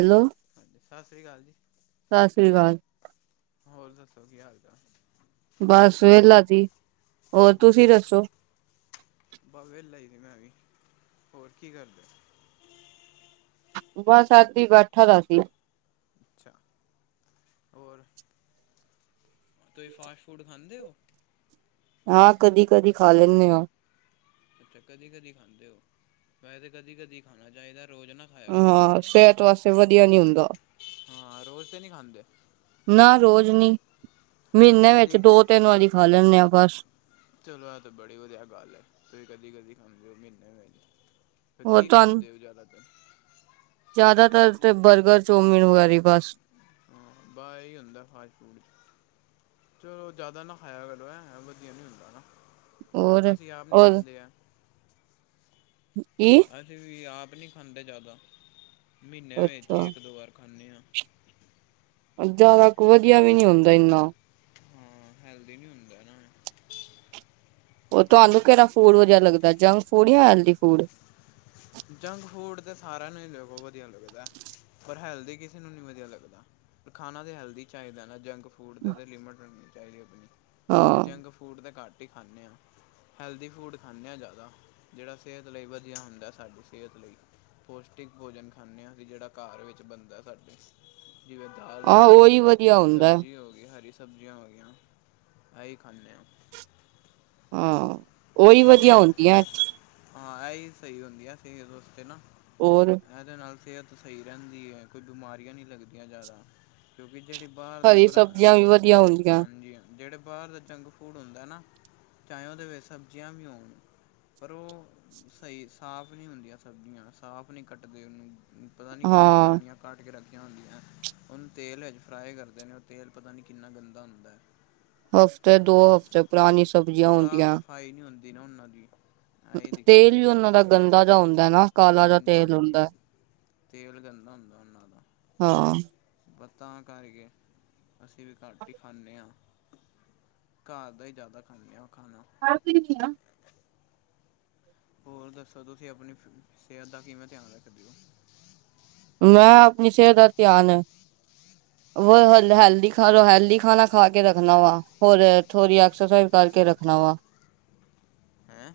Hello ਸਤਿ ਸ਼੍ਰੀ ਅਕਾਲ ਜੀ। ਸਤਿ ਸ਼੍ਰੀ ਅਕਾਲ। ਹੋਰ ਦੱਸੋ, ਕੀ ਹਾਲ ਚਾਲ? ਬਸ ਵਿਹਲਾ ਜੀ ਹੋਰ ਤੁਸੀਂ ਅੱਛਾ ਦੱਸੋ? ਬਸ ਵਿਹਲਾ ਹੀ ਸੀ ਮੈਂ ਵੀ ਹੋਰ ਕੀ ਕਰਦੇ? ਬਸ [inaudible] ਬੈਠਾ ਦਾ ਸੀ ਅੱਛਾ ਹੋਰ? ਤੁਸੀਂ ਫਾਸਟ ਫੂਡ ਖਾਂਦੇ ਹੋ? ਹਾਂ, ਕਦੀ, ਕਦੀ ਖਾ ਲੈਂਦੇ ਹਾਂ। ਅੱਛਾ ਕਦੀ ਕਦੀ ਖਾਂਦੇ ਹੋ ਵੈਸੇ ਕਦੀ ਕਦੀ ਖਾਣਾ ਚਾਹੀਦਾ ਰੋਜ਼ ਨਾ। ਖਾਇਆ ਕਰੋ ਹਾਂ ਸਿਹਤ ਵਾਸਤੇ ਵਧੀਆ ਨੀ ਹੁੰਦਾ। ਹਾਂ ਰੋਜ਼ ਤਾਂ ਨਹੀਂ ਖਾਂਦੇ ਨਾ ਰੋਜ਼ ਨੀ ਫਿਰ ਕਦੀ ਮਹੀਨੇ ਵਿੱਚ ਕਦੀ ਦੋ ਤਿੰਨ ਵਾਰੀ ਖਾ ਲੈਂਦੇ ਆ ਬਸ। ਚਲੋ ਇਹ ਤਾਂ ਬੜੀ ਵਧੀਆ ਗੱਲ ਹੈ। ਤੁਸੀਂ ਕਦੀ ਕਦੀ ਖਾਂਦੇ ਹੋ ਮਹੀਨੇ ਵਿੱਚ ਫਿਰ ਹੋਰ ਕੀ ਤੁਹਾਨੂੰ ਖਾਂਦੇ ਹੋ ਜ਼ਿਆਦਾਤਰ? ਜ਼ਿਆਦਾਤਰ ਤੇ ਬਰਗਰ ਚੌਮਿਨ ਵਗੈਰਾ ਬਸ। ਬਸ ਇਹੀ ਹੁੰਦਾ ਫਾਸਟ ਫੂਡ 'ਚ। ਚਲੋ ਜ਼ਿਆਦਾ ਨਾ ਖਾਇਆ ਕਰੋ ਵਧੀਆ ਨੀ ਹੁੰਦਾ ਹਨਾ। ਹੋਰ ਅਸੀਂ ਆਪ ਨਹੀਂ ਖਾਂਦੇ ਹਾਂ। ਕਿ? ਅਸੀਂ ਵੀ ਆਪ ਨਹੀਂ ਖਾਂਦੇ ਜ਼ਿਆਦਾ ਮਹੀਨੇ ਵਿੱਚ ਅੱਛਾ ਇੱਕ ਦੋ ਵਾਰ ਖਾਂਦੇ ਹਾਂ। ਜ਼ਿਆਦਾ ਕੁ ਵਧੀਆ ਵੀ ਨੀ ਹੁੰਦਾ ਇੰਨਾ। ਹਾਂ ਹੈਲਦੀ ਨੀ ਹੁੰਦਾ ਨਾ। ਉਹ ਤੁਹਾਨੂੰ ਹਾਂ ਕਿਹੜਾ ਫੂਡ ਵਧੀਆ ਲੱਗਦਾ ਜੰਕ ਫੂਡ ਕੇ ਹੈਲਥੀ ਫੂਡ। ਜੰਕ ਫੂਡ ਤਾਂ ਸਾਰਿਆਂ ਨੂੰ ਹੀ ਬਹੁਤ ਵਧੀਆ ਲੱਗਦਾ ਪਰ ਹੈਲਦੀ ਕਿਸੇ ਨੂੰ ਨਹੀਂ ਵਧੀਆ ਲੱਗਦਾ। ਖਾਣਾ ਦੇ ਹੈਲਦੀ ਚਾਹੀਦਾ ਨਾ ਜੰਕ ਫੂਡ ਦੇ ਤਾਂ ਲਿਮਿਟ ਰੱਖਣੀ ਚਾਹੀਦੀ ਆਪਣੀ ਹਾਂ ਅਤੇ ਜੰਕ ਫੂਡ ਦੇ ਘੱਟ। ਰੋਟੀ ਖਾਂਦੇ ਹਾਂ ਹੈਲਦੀ ਫੂਡ ਖਾਂਦੇ ਹਾਂ ਜ਼ਿਆਦਾ ਜਿਹੜਾ ਸਿਹਤ ਲਈ ਵਧੀਆ ਹੁੰਦਾ। ਸਾਡੀ ਸਿਹਤ ਲਈ ਪੌਸ਼ਟਿਕ ਭੋਜਨ ਖਾਂਦੇ ਹਾਂ ਅਸੀਂ ਜਿਹੜਾ ਘਰ ਵਿੱਚ ਬਣਦਾ ਸਾਡੇ। ਜਿਵੇਂ ਦਾਲ ਹੋ ਆਹ ਗਈ ਉਹੀ ਵਧੀਆ ਹੁੰਦਾ ਸਬਜ਼ੀ ਹੋ ਗਈ ਹਰੀ ਸਬਜ਼ੀਆਂ ਹੋਈਆਂ ਆਹੀ ਖਾਂਦੇ ਹਾਂ। ਹਾਂ ਉਹ ਹੀ ਹੋਰ ਵਧੀਆ ਹੁੰਦਿਆਂ। ਹਾਂ ਇਹੀ ਸਹੀ ਹੁੰਦੀਆਂ ਸੀ ਇਸ ਵਾਸਤੇ ਨਾ। ਹੋਰ। ਇਹਦੇ ਨਾਲ ਸਿਹਤ ਸਹੀ ਰਹਿੰਦੀ ਹੈ ਕੋਈ ਬਿਮਾਰੀਆਂ ਨਹੀਂ ਲੱਗਦੀਆਂ ਜ਼ਿਆਦਾ। ਕਿਉਂਕਿ ਜਿਹੜੇ ਬਾਹਰ ਦੇ ਹਰੀ ਬ ਸਬਜ਼ੀਆਂ ਵੀ ਵਧੀਆ ਹੁੰਦੀਆਂ। ਹਾਂਜੀ ਹਾਂ ਜਿਹੜੇ ਬਾਹਰ ਦਾ ਜੰਕ ਫੂਡ ਹੁੰਦਾ ਨਾ ਚਾਹ ਉਹਦੇ ਵਿੱਚ ਸਬਜ਼ੀਆਂ ਵੀ ਹੋਣ ਪਰ ਉਹ ਸਹੀ ਸਾਫ਼ ਨਹੀਂ ਹੁੰਦੀਆਂ ਸਬਜ਼ੀਆਂ ਸਾਫ਼ ਨਹੀਂ ਕੱਟਦੇ ਉਹਨੂੰ। ਪਤਾਂ ਨੀਂ ਕਿੰਨੀਆਂ ਹਾਂ, ਪੁਰਾਣੀਆਂ। ਕੱਟ ਕੇ ਰੱਖੀਆਂ ਹੁੰਦੀਆਂ। ਉਹਨੂੰ ਤੇਲ ਵਿੱਚ ਫਰਾਈ ਕਰਦੇਂ ਨੇਂ ਉਹ ਤੇਲ ਪਤਾਂ ਨ੍ਹੀਂ ਕਿੰਨਾਂ ਗੰਦਾ ਹੁੰਦਾਂ ਐਂ। ਹਫ਼ਤੇ ਦੋ ਹਫ਼ਤੇ ਪੁਰਾਣੀ ਸਬਜ਼ੀਆਂ ਹੁੰਦੀਆਂ। ਸਫ਼ਾਈ ਨੀਂ ਹੁੰਦੀਂ ਨਾ ਉਹਨਾਂ ਦੀ। ਆਹੀ ਦਿੱਕਤ ਤੇਲ ਹੈ ਵੀ ਉਹਨਾਂ ਦਾ ਗੰਦਾ ਜੀਆ ਹੁੰਦਾਂ ਹੈਂ ਨਾ। ਕਾਲਾ ਜਾ ਹਾਂਜੀ, ਤੇਲ ਹਾਂਜੀ ਹੁੰਦਾ ਤੇਲ ਗੰਦਾ ਹੁੰਦਾਂ ਉਹਨਾਂ ਦਾ। ਹਾਂ। ਪਤਾਂ ਕਰ ਕੇ ਅਸੀਂ ਵੀ ਘੱਟ ਹੀ ਖਾਂਦੇ ਹਾਂ। ਘਰ ਦਾ ਹੀ ਜ਼ਿਆਦਾ ਖਾਂਣੇ ਆ ਖਾਣਾਂ। [inaudible] ਹੋਰ ਦੱਸੋਂ ਤੁਸੀਂ ਆਪਣੀਂ ਸਿਹਤ ਦਾ ਕਿਵੇਂ ਧਿਆਂਨ ਰੱਖਦੇ ਹੋ। ਮੈਂ ਆਪਣੀ ਸਿਹਤ ਦਾ ਧਿਆਨ। ਹੋਰ ਹੈਲਦੀ ਖਾਲੋ ਹੈਲਦੀ ਖਾਣਾਂ ਖਾਂ ਕੇ ਰੱਖਣਾਂ ਵਾ ਹੋਰ ਥੋੜ੍ਹੀ ਐਕਸਜਸਾਈਜ਼ ਕਰਕੇ ਰੱਖਣਾਂ ਵਾ। ਹੈ।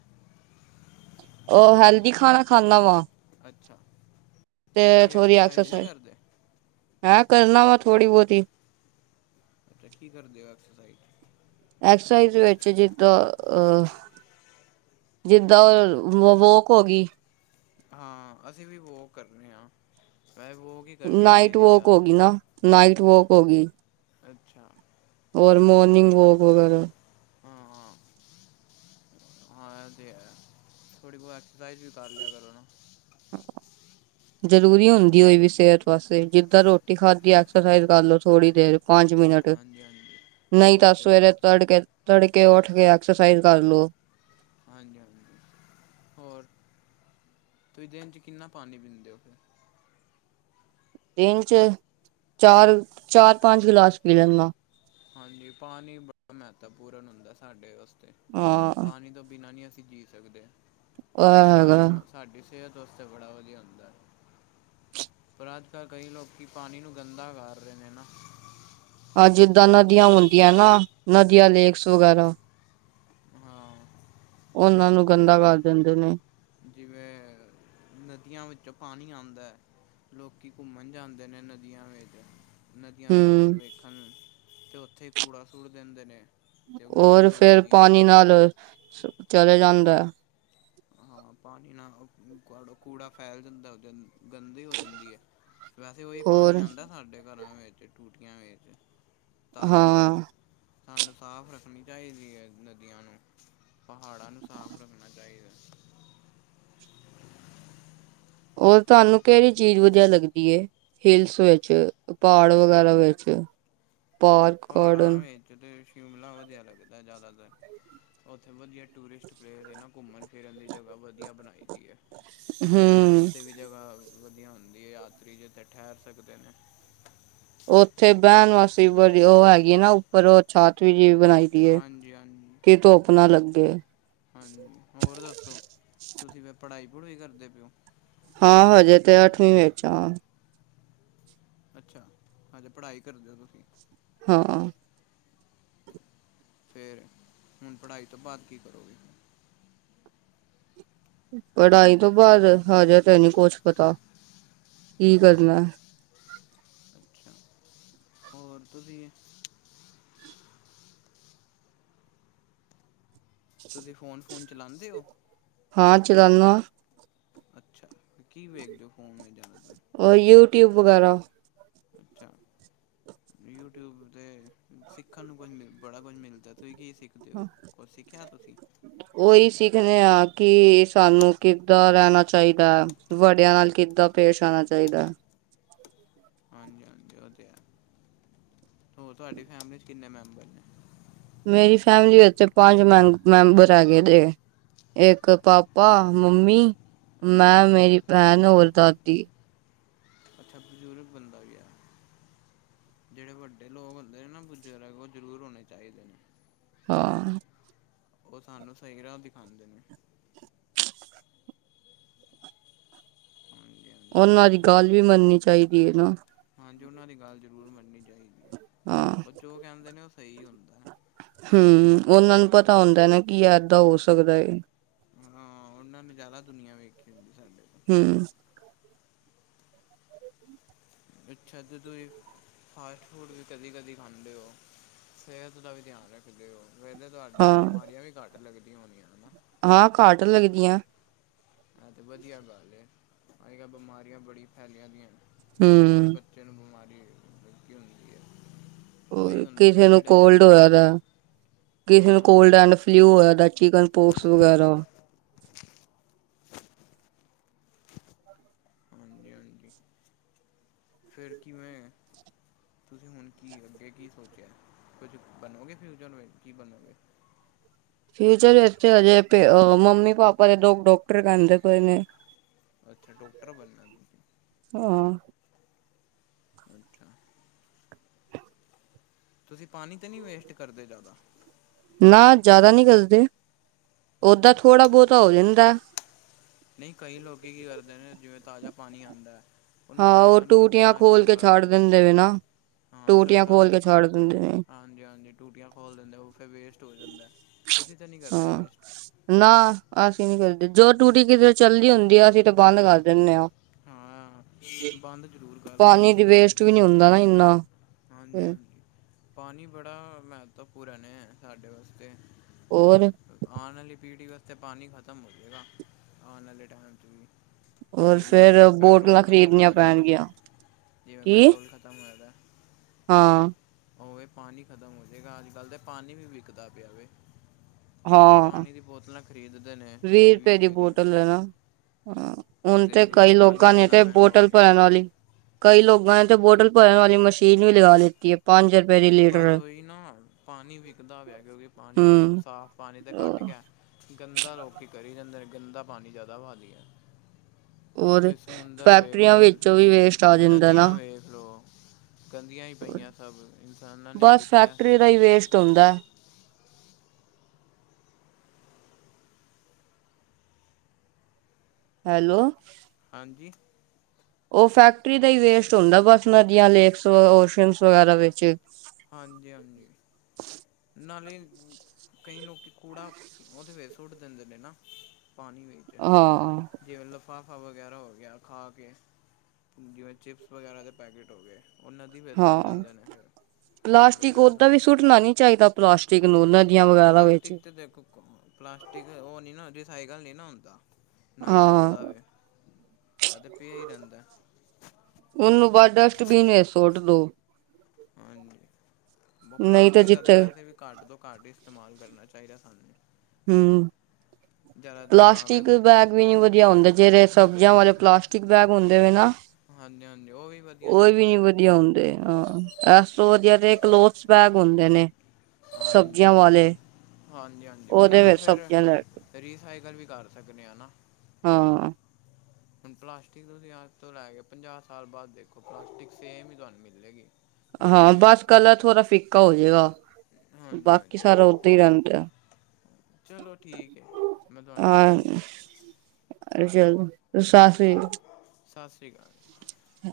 ਉਹ ਹੈਲਦੀ ਖਾਣਾਂ ਖਾਂਦਾ ਵਾ। ਅੱਛਾ। ਨਹੀਂ ਤੇ ਕੋਈ ਥੋੜ੍ਹੀ ਐਕਸਰਸਾਈਜ਼ ਨਹੀਂ ਐਕਸਜਸਾਈਜ਼। ਕਰਦੇ ਮੈਂ ਕਰਨਾਂ ਵਾ ਥੋੜੀ ਬਹੁਤੀ। ਅੱਛਾ ਕੀ ਕਰਦੇਂ ਹੋ ਐਕਸਜਸਾਈਜ਼ ਐਕਸਸਾਈਜ਼ ਵਿੱਚ ਜਿੱਦਾਂ ਆਹ। ਜਿੱਦਾਂ ਉਹ ਵੋ ਵੋਕ ਹੋਗੀ। ਹਾਂ ਅਸੀਂ ਵੀ ਵੋਕ ਕਰਨੇਂ ਹਾਂ। ਵੈਹੇ ਵੋਕ ਹੀ ਕਰਨੀ ਨਾਈਟ ਚਾਹੀਦੀ ਵੋਕ ਜ਼ਿਆਦਾ ਹੋਗੀ ਨਾ। ਨਾਈਟ ਵੋਕ ਹੋਗੀ ਅੱਛਾ। ਹੋਰ ਮੋਰਨਿੰਗ ਵੋਕ ਵਗ਼ੈਰਾ। ਹਾਂ ਹਾਂ। ਹਾਂ ਇਹ ਤੇ ਹੈਂ। ਥੋੜ੍ਹੀ ਬਹੁਤ ਐਕਸਜਸਾਈਜ਼ ਵੀ ਕਰ ਲਿਆ ਕਰੋ ਨਾ। [inaudible] ਜ਼ਰੂਰੀ ਹੁੰਦੀਂ ਹੋਈ ਵੀ ਸਿਹਤ ਵਾਸਤੇ। ਜਿੱਦਾਂ ਰੋਟੀ ਖਾਧੀ ਐਕਸਜਸਾਈਜ਼ ਕਰ ਲੋ ਥੋੜ੍ਹੀ ਦੇਰ। ਪੰਜ ਮਿੰਟ ਹਾਂਜੀ ਹਾਂਜੀ ਨਹੀਂ ਉਹ ਤਾਂ ਤੇ ਹੈ ਸਵੇਰੇ ਤੜਕੇ, ਤੜਕੇ ਉੱਠ ਕੇ ਐਕਸਸਾਈਜ਼ ਕਰ ਲੋ। ਹਾਂਜੀ, ਹਾਂਜੀ ਹੋਰ ਤੁਸੀਂ ਦਿਨ 'ਚ ਕਿੰਨਾਂ ਪਾਣੀਂ ਪੀਂਦੇ ਹੋ। ਦਿਨ ਚ ਚਾਰ, ਚਾਰ ਪੰਜ ਗਲਾਸ ਪੀ ਲੈਨਾਂ। ਹਾਂਜੀ, ਪਾਣੀਂ ਬਹੁਤ ਮਹੱਤਵਪੂਰਨ ਹੁੰਦਾਂ ਸਾਡੇ ਵਾਸਤੇ। ਆਹ। ਪਾਣੀ ਤੋਂ ਬਿਨਾਂ ਨੀਂ ਅਸੀਂ ਜੀਅ ਸਕਦੇ ਇਹ ਪਾਣੀ ਹੈਗਾ ਮਸਾਂ ਸਾਡੀ ਸਿਹਤ ਵਾਸਤੇ ਬੜਾ ਵਧੀਆਂ ਹੁੰਦਾਂ। ਪਰ ਅੱਜ਼ ਕੱਲ੍ਹ ਕਈ ਲੋਕੀਂ ਪਾਣੀ ਨੂੰ ਗੰਦਾ ਕਰ ਰਹੇਂ ਨੇਂ ਨਾ। ਆ ਜਿੱਦਾਂ ਨਦੀਆਂ ਹੁੰਦੀਆਂ ਨਾ ਨਦੀਆਂ ਲੇਕਸ ਵਗ਼ੈਰਾ। ਹਾਂ। ਉਹਨਾਂ ਨੂੰ ਗੰਦਾ ਕਰ ਦਿੰਦੇਂ ਨੇਂ। ਜਿਵੇਂ ਨਦੀਆਂ ਵਿੱਚੋਂ ਪਾਣੀਂ ਆਂਦਾ। ਲੋਕੀਂ ਘੁੰਮਣ ਜਾਂਦੇ ਨੇਂ ਨਦੀਆਂ ਵਿੱਚ। ਨਦੀਆਂ ਦੇ ਅੰਦਰ ਹੂੰ ਵੇਖਣ। ਤੇ ਉੱਥੇ ਕੂੜਾ ਸੁੱਟ ਦਿੰਦੇਂ ਨੇਂ। ਹੋਰ ਫ਼ਿਰ ਪਾਣੀ ਨਾਲ ਚਲੇ ਜਾਂਦਾ ਹੈਂ। ਹਾਂ, ਪਾਣੀਂ ਨਾਲ਼ ਕਾੜੂ, ਕੂੜਾ ਫੈਲ ਜਾਂਦਾ ਓਹਦੇ ਅੰ ਗੰਦੀ ਹੋ ਜਾਂਦੀ ਏ, ਵੈਸੇ ਉਹੀ ਹੋਰ ਪਾਣੀਂ ਆਂਦਾ ਸਾਡੇ ਘਰਾਂ ਵਿੱਚ। ਟੂਟੀਆਂ ਵਿੱਚ, ਤਾਜ਼ਾ ਹਾਂ ਪਾਣੀ। ਸਾਨੂੰ ਸਾਫ਼ ਰੱਖਣੀ ਚਾਹੀਦੀ ਹੈਂ ਨਦੀਆਂ ਨੂੰ, ਪਹਾੜਾਂ ਨੂੰ ਸਾਫ਼ ਰੱਖਣਾਂ ਚਾਹੀਂਦਾ। ਓਰ, ਤੁਹਾਂਨੂੰ ਕਿਹੜੀ ਚੀਜ਼ ਵਧੀਆ ਲੱਗਦੀ‌ ਏ? ਹੀਲਸ ਵਿੱਚ, ਪਹਾੜ ਵਗ਼ੈਰਾ ਵਿੱਚ। ਪਾਰਕ, ਗਾਰਡਨ ਪਹਾੜਾਂ ਵਿੱਚ ਤੇ ਸ਼ਿਮਲਾ ਵਧੀਆ ਲੱਗਦਾ, ਜ਼ਿਆਦਾਤਰ। ਉੱਥੇ ਵਧੀਆ ਟੂਰਿਸਟ ਪਲੇਸ ਹੈ ਨਾ, ਘੁੰਮਣ-ਫਿਰਨ ਦੀ ਜਗ੍ਹਾ ਵਧੀਆ ਬਣਾਈਦੀ ਐ। ਰਹਿਣ ਹੂੰ। ਵਾਸਤੇ ਵੀ ਜਗ੍ਹਾ ਵਧੀਆ ਹੁੰਦੀ ਹੈ, ਯਾਤਰੀ ਜਿੱਥੇ ਠਹਿਰ ਸਕਦੇ ਨੇ। ਉੱਥੇ ਬਹਿਣ ਵਾਸਤ--ਵੀ ਵਧੀ ਉਹ ਹੈਗੀ ਨਾ, ਓਹ। ਪਰਓਛਾਤਵੀ ਜੀ ਬਣਾਈਦੀ ਏ, ਹਾਂਜੀ ਕਿ ਧੁਪ ਨਾ ਲੱਗੇ। ਹਾਂਨ--ਹੋਰ ਦੱਸੋ, ਤੁਸੀਂ ਫਿਰ ਪੜ੍ਹਾਈ-ਪੜ੍ਹੂਈ ਕਰਦੇ ਪਏ ਓ? ਹਾਂ, ਹਜੇ ਤੇ ਅੱਠਵੀਂ ਵਿੱਚ ਆਂ। ਅੱਛਾ! ਮਤਲਬ, ਪੜ੍ਹਾਈ ਕਰਦੇ ਓ ਤੁਸੀਂ? ਹਾਂ। ਫਿਰ, ਹੁਣ ਪੜ੍ਹਾਈ ਤੋ ਬਾਅਦ ਕੀ ਕਰੋਗੇ? ਪੜ੍ਹਾਈ ਤੋ ਬਾਅਦ ਹਜੇ ਤੇ ਨੀ ਕੁਛ ਪਤਾ, ਕੀ ਕਰਨਾ। ਅੱਛਾ ਹੋਰ ਤੁਸੀਂ ਤੁਸੀਂ, ਫੋਨ-ਫੁਨ ਚਲਾਉਂਦੇ ਓ? ਹਾਂ, ਚਲਾਂਨਾ। ਅੱਛਾ! ਕੀ ਵੇਖਦੇ ਹੋ, ਫੋਨ ਵਿੱਚ ਜਿਆਦਾ? ਉਹ, ਯੂਟਿਊਬ ਵਗੈਰਾ। ਅੱਛਾ। ਯੂਟਿਊਬ ਤੇ ਸਿੱਖਣ ਨੂੰ ਕੁਝ ਮ ਬੜਾ ਕੁਝ ਮਿਲਦਾ, ਤੁਸੀਂ ਕੀ ਸਿੱਖ ਦਿਓ, ਓਰ ਸਿੱਖਿਆ ਤੁਸੀ? ਉਹੀ ਸਿੱਖਨੇਂ ਆਂ, ਕਿ ਸਾਨੂੰ ਕਿੱਦਾਂ ਰਹਿਣਾ ਚਾਹੀਦਾ। ਵੱੜਿਆਂ ਨਾਲ, ਕਿੱਦਾਂ ਪੇਸ਼ ਆਣਾ ਚਾਹੀਦਾ। ਹਾਂਜੀ-ਹਾਂਜੀ, ਉਹ ਤੇ ਹੈ। ਹੋਰ, ਤੁਹਾਡੀ ਫੈਮਿਲੀ 'ਚ ਕਿੰਨੇ ਮੈਂਬਰ ਨੇ? ਮੇਰੀ ਫੈਮਿਲੀ ਉੱਤੇ ਪੰਜ ਮੈਂ, ਮੈਂਬਰ ਹੈਗੇਦੇ‌। ਇੱਕ ਪਾਪਾ, ਮੰਮੀ, ਅੱਛਾ ਮੈਂ, ਮੇਰੀ ਭੈਣ, ਹੋਰ ਦਾਦੀ। ਅੱਛਾ, ਬਜ਼ੁਰਗ ਬੰਦਾ ਵੀ ਆ? ਜਿਹੜੇ ਵੱਡੇ ਲੋਕ ਹੁੰਦੇ ਨੇ ਨਾ ਬਜ਼ੁਰਗ, ਉਹ ਜ਼ਰੂਰ ਹੋਣੇ ਚਾਹੀਦੇ ਨੇ। ਹਾ। ਉਹ ਸਾਨੂੰ, ਸਹੀ ਰਾਹ ਦਿਖਾਓਂਦੇ ਨੇ। ਹਾਂਜੀ-ਹਾਂ। ਉਹਨਾਂ ਦੀ ਗੱਲ ਵੀ ਮੰਨਨੀ ਚਾਹੀਦੀ ਏ, ਨਾ। ਹਾਂਜੀ, ਉਹਨਾਂ ਦੀ ਗੱਲ ਜ਼ਰੂਰ ਮੰਨਨੀ ਚਾਹੀਦੀ ਹੈ, ਹਾਂ ਓ ਜੋ ਕਹਿੰਦੇ ਨੇ, ਉਹ ਸਹੀ ਹੁੰਦਾ। ਹੂੰ, ਉਹਨਾਂ ਨੂੰ ਪਤਾ ਹੁੰਦਾ ਨਾ, ਕੀ ਐਦਾ ਹੋ ਸਕਦਾ ਏ। ਹਾਂ, ਉਹਨਾਂ ਨੇ ਜ਼ਿਆਦਾ ਦੁਨੀਆਂ ਵੇਖੀ ਹੁੰਦੀ, ਸਾਡੇ ਤੋਂ। ਹੂੰ। ਅੱਛਾ, ਜਦੋ ਏ ਫਾਸਟ-ਫੂਡ ਵੀ, ਕਦੀ-ਕਦੀ ਖਾਂਦੇ ਹੋ, ਸਿਹਤ ਦਾ ਵੀ ਧਿਆਨ ਰੱਖਦੇ ਹੋ, ਵੇ ਘਟ ਓ, ਹਾਂ ਬਿਮਾਰੀਆਂ ਵੀ ਘੱਟ ਲੱਗਦੀਆਂ ਹੋਣੀਆਂ, ਹਣਾ। ਹਾਂ, ਘਾਟ ਲੱਗਦੀਆਂ। ਐ, ਤੇ ਵਧੀਆ ਗੱਲ ਏ, ਅੱਜ-ਕੱਲ ਬਿਮਾਰੀਆਂ ਬੜੀਆਂ ਫੈਲਿਦੀਆਂਨ, ਹਰ ਬੱਚ ਹਮ ਬੱਚਿਆਂ ਨੂੰ ਬਿਮਾਰੀ ਲਗੀ ਹੁੰਦੀ ਏ‌। ਹੋਰ ਕਿਸੇ ਨੂੰ ਕੋਲਡ ਹੋਇਆ ਦਾ, ਕਿਸੇ ਨੂੰ ਹਾਂ ਕੋਲਡ ਐਂਡ ਫਿਲਊ ਹੋਇਆ ਦਾ ਚਿਕਨ ਪੋਕਸ ਵਗੈਰਾ ਹਾਂਜੀ- ਹਾਂਜੀ ਫਿਰ ਕਿਵੇਂ ਤੁਸੀਂ ਹੁਣ ਕੀ ਅੱਗੇ ਕੀ ਸੋਚਿਆ ਕੁਝ ਬਣੋਗੇ ਫਿਊਚਰ ਵਿੱਚ ਕੀ ਬਣੋਗੇ। ਫਿਉਚਰ ਵਿਚ ਇੱਥੇ ਹਜੇ ਮੰਮੀ ਪਾਪਾ ਦੇ ਦੋ ਡਾਕਟਰ ਕਹਿੰਦੇ ਪਏ ਨੇ। ਅੱਛਾ ਡੋਕਟਰ ਬਣਨਾ ਤੁਸੀਂ ਆਂ ਅੱਛਾ। ਤੁਸੀ ਪਾਣੀ ਤੇ ਨਹੀਂ, ਵੇਸਟ ਕਰਦੇ ਜ਼ਿਆਦਾ। ਨਾ ਜ਼ਿਆਦਾ ਨਹੀਂ ਗਲਦੇ ਉਦਾਂ ਅੱਛਾ ਥੋੜ੍ਹਾ ਬਹੁਤਾ ਹੋ ਜਾਂਦਾ। ਨਹੀਂ ਕਈ ਲੋਕ ਕੀ ਕਰਦੇ ਨੇ ਜਿਵੇਂ ਤਾਜ਼ਾ ਪਾਣੀ ਆਂਦਾ। ਉਹਨੂੰ ਹਾਂ ਉਹ ਸੜਕਾਂ ਤੇ ਟੂਟੀਆਂ ਸੁੱਟਣਾ ਖੋਲ ਸ਼ੁਰੂ ਕੇ ਕਰ ਛੱਡ ਦਿੰਦੇ ਨੇ ਵੇ ਨਾ ਹਾਂ ਟੂਟੀਆਂ ਸੜਕਾਂ ਤੇ ਖੋਲ ਕੇ ਛੱਡ ਦਿੰਦੇ ਨੇ ਹਾਂਜੀ -ਹਾਂਜੀ ਟੂਟੀਆਂ ਖੋਲ੍ਹ ਦਿੰਦੇ ਉਹ ਫਿਰ ਵੇਸਟ ਹੋ ਜਾਂਦਾ। ਤੁਸੀਂ ਤਾਂ ਨਹੀਂ [inaudible] ਕਰਦੇ ਹਾਂ ਵੇਸਟ ਨਾ ਅਸੀਂ ਨੀ ਕਰਦੇ ਜੋ ਟੂਟੀ ਕਿਤੇ ਚੱਲਦੀ ਹੁੰਦੀ ਆ ਅਸੀਂ ਤਾਂ ਬੰਦ ਕਰ ਦਿੰਦੇ ਆਂ। ਹਾਂ ਬੰਦ ਜ਼ਰੂਰ ਕਰਦਿਆਂ ਕਰੋ। ਕੁਝ ਵੀ ਨੀ ਹੁੰਦਾ ਨਾ ਇੰਨਾ ਹਾਂਜੀ- ਤੇ ਹਾਂਜੀ ਪਾਣੀ ਬੜਾ ਮਹੱਤਵਪੂਰਨ ਹੈ ਸਾਡੇ ਵਾਸਤੇ ਹੋਰ ਆਉਣ ਵਾਲੀ ਪੀੜ੍ਹੀ ਵਾਸਤੇ ਪਾਣੀ ਖਤਮ ਹੋ ਜਾਏਗਾ ਆਉਣ ਵਾਲੇ ਟਾਈਮ ਵੀ ਹੋਰ ਜਿਵੇਂ ਅੱਜ ਫੇਰ ਕੱਲ੍ਹ ਪੈਟਰੋਲ ਬੋਟਲਾਂ ਖ਼ਤਮ ਹੋਇਆ ਖਰੀਦਣੀਆਂ ਦਾ ਹੈ ਨਾ ਪੈਣਗੀਆਂ ਜਿਵੇਂ ਕੀ ਪੈਟਰੋਲ ਖਤਮ ਹੋਇਆ ਦਾ ਹਾਂ ਉਵੇਂ ਪਾਣੀ ਖ਼ਤਮ ਹੋ ਜਾਵੇਗਾ ਅੱਜ ਕੱਲ੍ਹ ਤਾਂ ਪਾਣੀ ਵੀ ਵਿਕਦਾ ਪਿਆ ਵੇ। ਲੋਕੀ ਹਾਂ ਪਾਣੀ ਦੀ ਬੋਤਲਾਂ ਖਰੀਦ ਦੇ ਨੇ ਵੀਹ- ਵੀਹ ਦੀ ਰੁਪਏ ਦੀਆਂ ਬੋਟਲ ਹੈ ਨਾ ਹਾਂ ਹੁਣ ਤੇ ਦੇਖ ਲਓ ਕਈ ਪਾਣੀ ਲੋਕਾਂ ਨੇ ਇੰਨਾ ਤੇ ਮਹਿੰਗਾ ਹੋ ਬੋਟਲ ਗਿਆ ਭਰਨ ਵਾਲੀ ਕਈ ਲੋਕਾਂ ਨੇ ਤੇ ਬੋਟਲ ਭਰਨ ਵਾਲੀ ਮਸ਼ੀਨ ਵੀ ਲਗਾ ਲਤੀ ਏ। ਪੰਜ ਰੁਪਏ ਦੀ। ਬਸ ਲੀਟਰ ਉਹੀ ਨਾ ਪਾਣੀ ਵਿਕਦਾ ਪਿਆ ਕਿਉਂਕਿ ਪਾਣੀ ਹਮ ਸਾਫ਼ ਪਾਣੀ ਤਾਂ ਘੱਟ ਗਿਆ। ਗੰਦਾ ਲੋਕ ਕਰੀ ਜਾਂਦੇ ਨੇ ਗੰਦਾ ਪਾਣੀ ਜ਼ਿਆਦਾ ਵਧ ਗਿਆ। ਹੋਰ ਤੁਸੀਂ ਸਮੁੰਦਰ ਵੇਖ ਫੈਕਟਰੀਆਂ ਲੋ ਵਿੱਚੋਂ ਵੀ ਵੇਸਟ ਆ ਜਾਂਦਾ ਨਾ। ਨਦੀਆਂ ਵੇਖ ਲੋ ਗੰਦੀਆਂ ਹੀ ਪਈਆਂ ਸਭ ਇਨਸਾਨਾਂ ਨੇ ਬਸ ਕੀਤੀਆਂ ਫੈਕਟਰੀ ਦਾ ਹੀ ਵੇਸਟ ਹੁੰਦਾ। ਹੈਲੋ ਹਾਂਜੀ ਉਹ ਫੈਕਟਰੀ ਦਾ ਹੀ ਵੇਸਟ ਹੁੰਦਾ ਬਸ ਨਦੀਆਂ ਲੇਕਸ ਓਸ਼ਨ ਵਗੈਰਾ ਵਿੱਚ ਹਾਂਜੀ- ਹਾਂਜੀ ਨਾਲੇ ਕਈ ਲੋਕ ਕੂੜਾ ਉਹਦੇ ਫਿਰ ਸੂੱਟ ਦਿੰਦੇ ਨੇ ਨਾ। ਪਾਣੀ ਵਿੱਚ ਹਾਂ ਜਿਵੇਂ ਲਿਫਾਫਾ ਵਗੈਰਾ ਹੋ ਗਿਆ ਖਾ ਕੇ ਜਿਵੇਂ ਚਿਪਸ ਵਗੈਰਾ ਦੇ ਪੈਕੇਟ ਹੋ ਗਏ। ਉਹ ਨਦੀ ਵਿਚ ਸੁਟ ਹਾਂ ਦਿੰਦੇ ਨੇ ਫਿਰ- ਫਿਰ ਉਹ ਗੰਦਾ ਸੁਟਣਾ ਨੀ ਚਾਹੀਦਾ ਪਲਾਸਟਿਕ ਨੂੰ ਨਦੀਆਂ ਵਗੈਰਾ ਵਿੱਚ ਪਲਾਸਟਿਕ ਤੇ ਦੇਖੋ। [unintelligible] ਪਲਾਸਟਿਕ ਉਹ ਨਹੀਂ ਨਾ ਰੀਸਾਈਕਲ ਨਹੀਂ ਨਾ ਹੁੰਦਾ। ਨਾ ਹੀ ਹਾਂ ਗਲਦਾ ਵੇ ਇਹ ਤੇ ਪਿਆ ਹੀ ਰਹਿੰਦਾ। ਉਹਨੂੰ ਬਾਅਦ ਡਸਟਬੀਨ ਵਿੱਚ ਸੁੱਟ ਦੋ। ਹਾਂਜੀ ਨਹੀਂ ਪਲਾਸਟਿਕ ਦਾ ਤਾਂ ਜਿੱਥੇ ਵੈਸੇ ਵੀ ਘੱਟ ਤੋਂ ਘੱਟ ਇਸਤੇਮਾਲ ਕਰਨਾ ਚਾਹੀਦਾ ਸਾਨੂੰ ਹੂੰ ਜ਼ਿਆਦਾਤਰ ਕਾਗਜ਼ ਪਲਾਸਟਿਕ ਬੈਗ ਵੀ ਨੀ ਵਧੀਆ ਹੁੰਦੇ ਜਿਹੜੇ ਸਬਜ਼ੀਆਂ ਵਾਲੇ ਪਲਾਸਟਿਕ ਬੈਗ ਹੁੰਦੇ ਵੇ ਨਾ। ਹਾਂਜੀ ਹਾਂਜੀ ਉਹ ਵੀ ਵਧੀਆ ਉਹ ਨਹੀਂ ਵੀ ਨੀ ਹੁੰਦੇ ਵਧੀਆ ਹੁੰਦੇ। ਹਾਂ ਏਸ ਤੋ ਵਧੀਆ ਦੇ ਕਲੋਥਸ ਬੈਗ ਹੁੰਦੇ ਨੇ। ਹਾਂਜੀ ਸਬਜ਼ੀਆਂ ਹਾਂਜੀ ਵਾਲੇ ਹਾਂਜੀ ਹਾਂਜੀ ਉਹਨਾਂ ਉਹਦੇ ਨੂੰ ਵਿੱਚ ਫਿਰ ਸਬਜ਼ੀਆਂ ਲੈ ਰੀਸਾਈਕਲ ਵੀ ਕਰ ਸਕਦੇ ਹਾਂ ਨਾ ਹਾਂ ਹੁਣ ਪਲਾਸਟਿਕ ਤੁਸੀਂ ਅੱਜ ਤੋਂ ਲੈ ਕੇ ਪੰਜਾਹ ਸਾਲ ਬਾਅਦ ਦੇਖੋ ਪਲਾਸਟਿਕ ਸੇਮ ਹੀ ਤੁਹਾਨੂੰ ਮਿਲੇਗੀ ਜਿਵੇਂ ਹਾਂ ਤੁਸੀਂ ਬਸ ਰੱਖੀ ਕਲਰ ਸੀ ਥੋੜ੍ਹਾ ਫਿੱਕਾ ਹੋ ਜਾਏਗਾ ਹਾਂਜੀ ਬਾਕੀ ਹਾਂਜੀ ਸਾਰਾ ਓਦਾਂ ਹੀ ਰਹਿੰਦਾ। ਚਲੋ ਠੀਕ ਹੈ ਮੈਂ ਤੁਹਾਨੂੰ ਫਿਰ ਕੋਲ ਕਰਾਂ ਸਤਿ ਸ੍ਰੀ ਸਤਿ ਸ੍ਰੀ ਅਕਾਲ! ਹਾਂ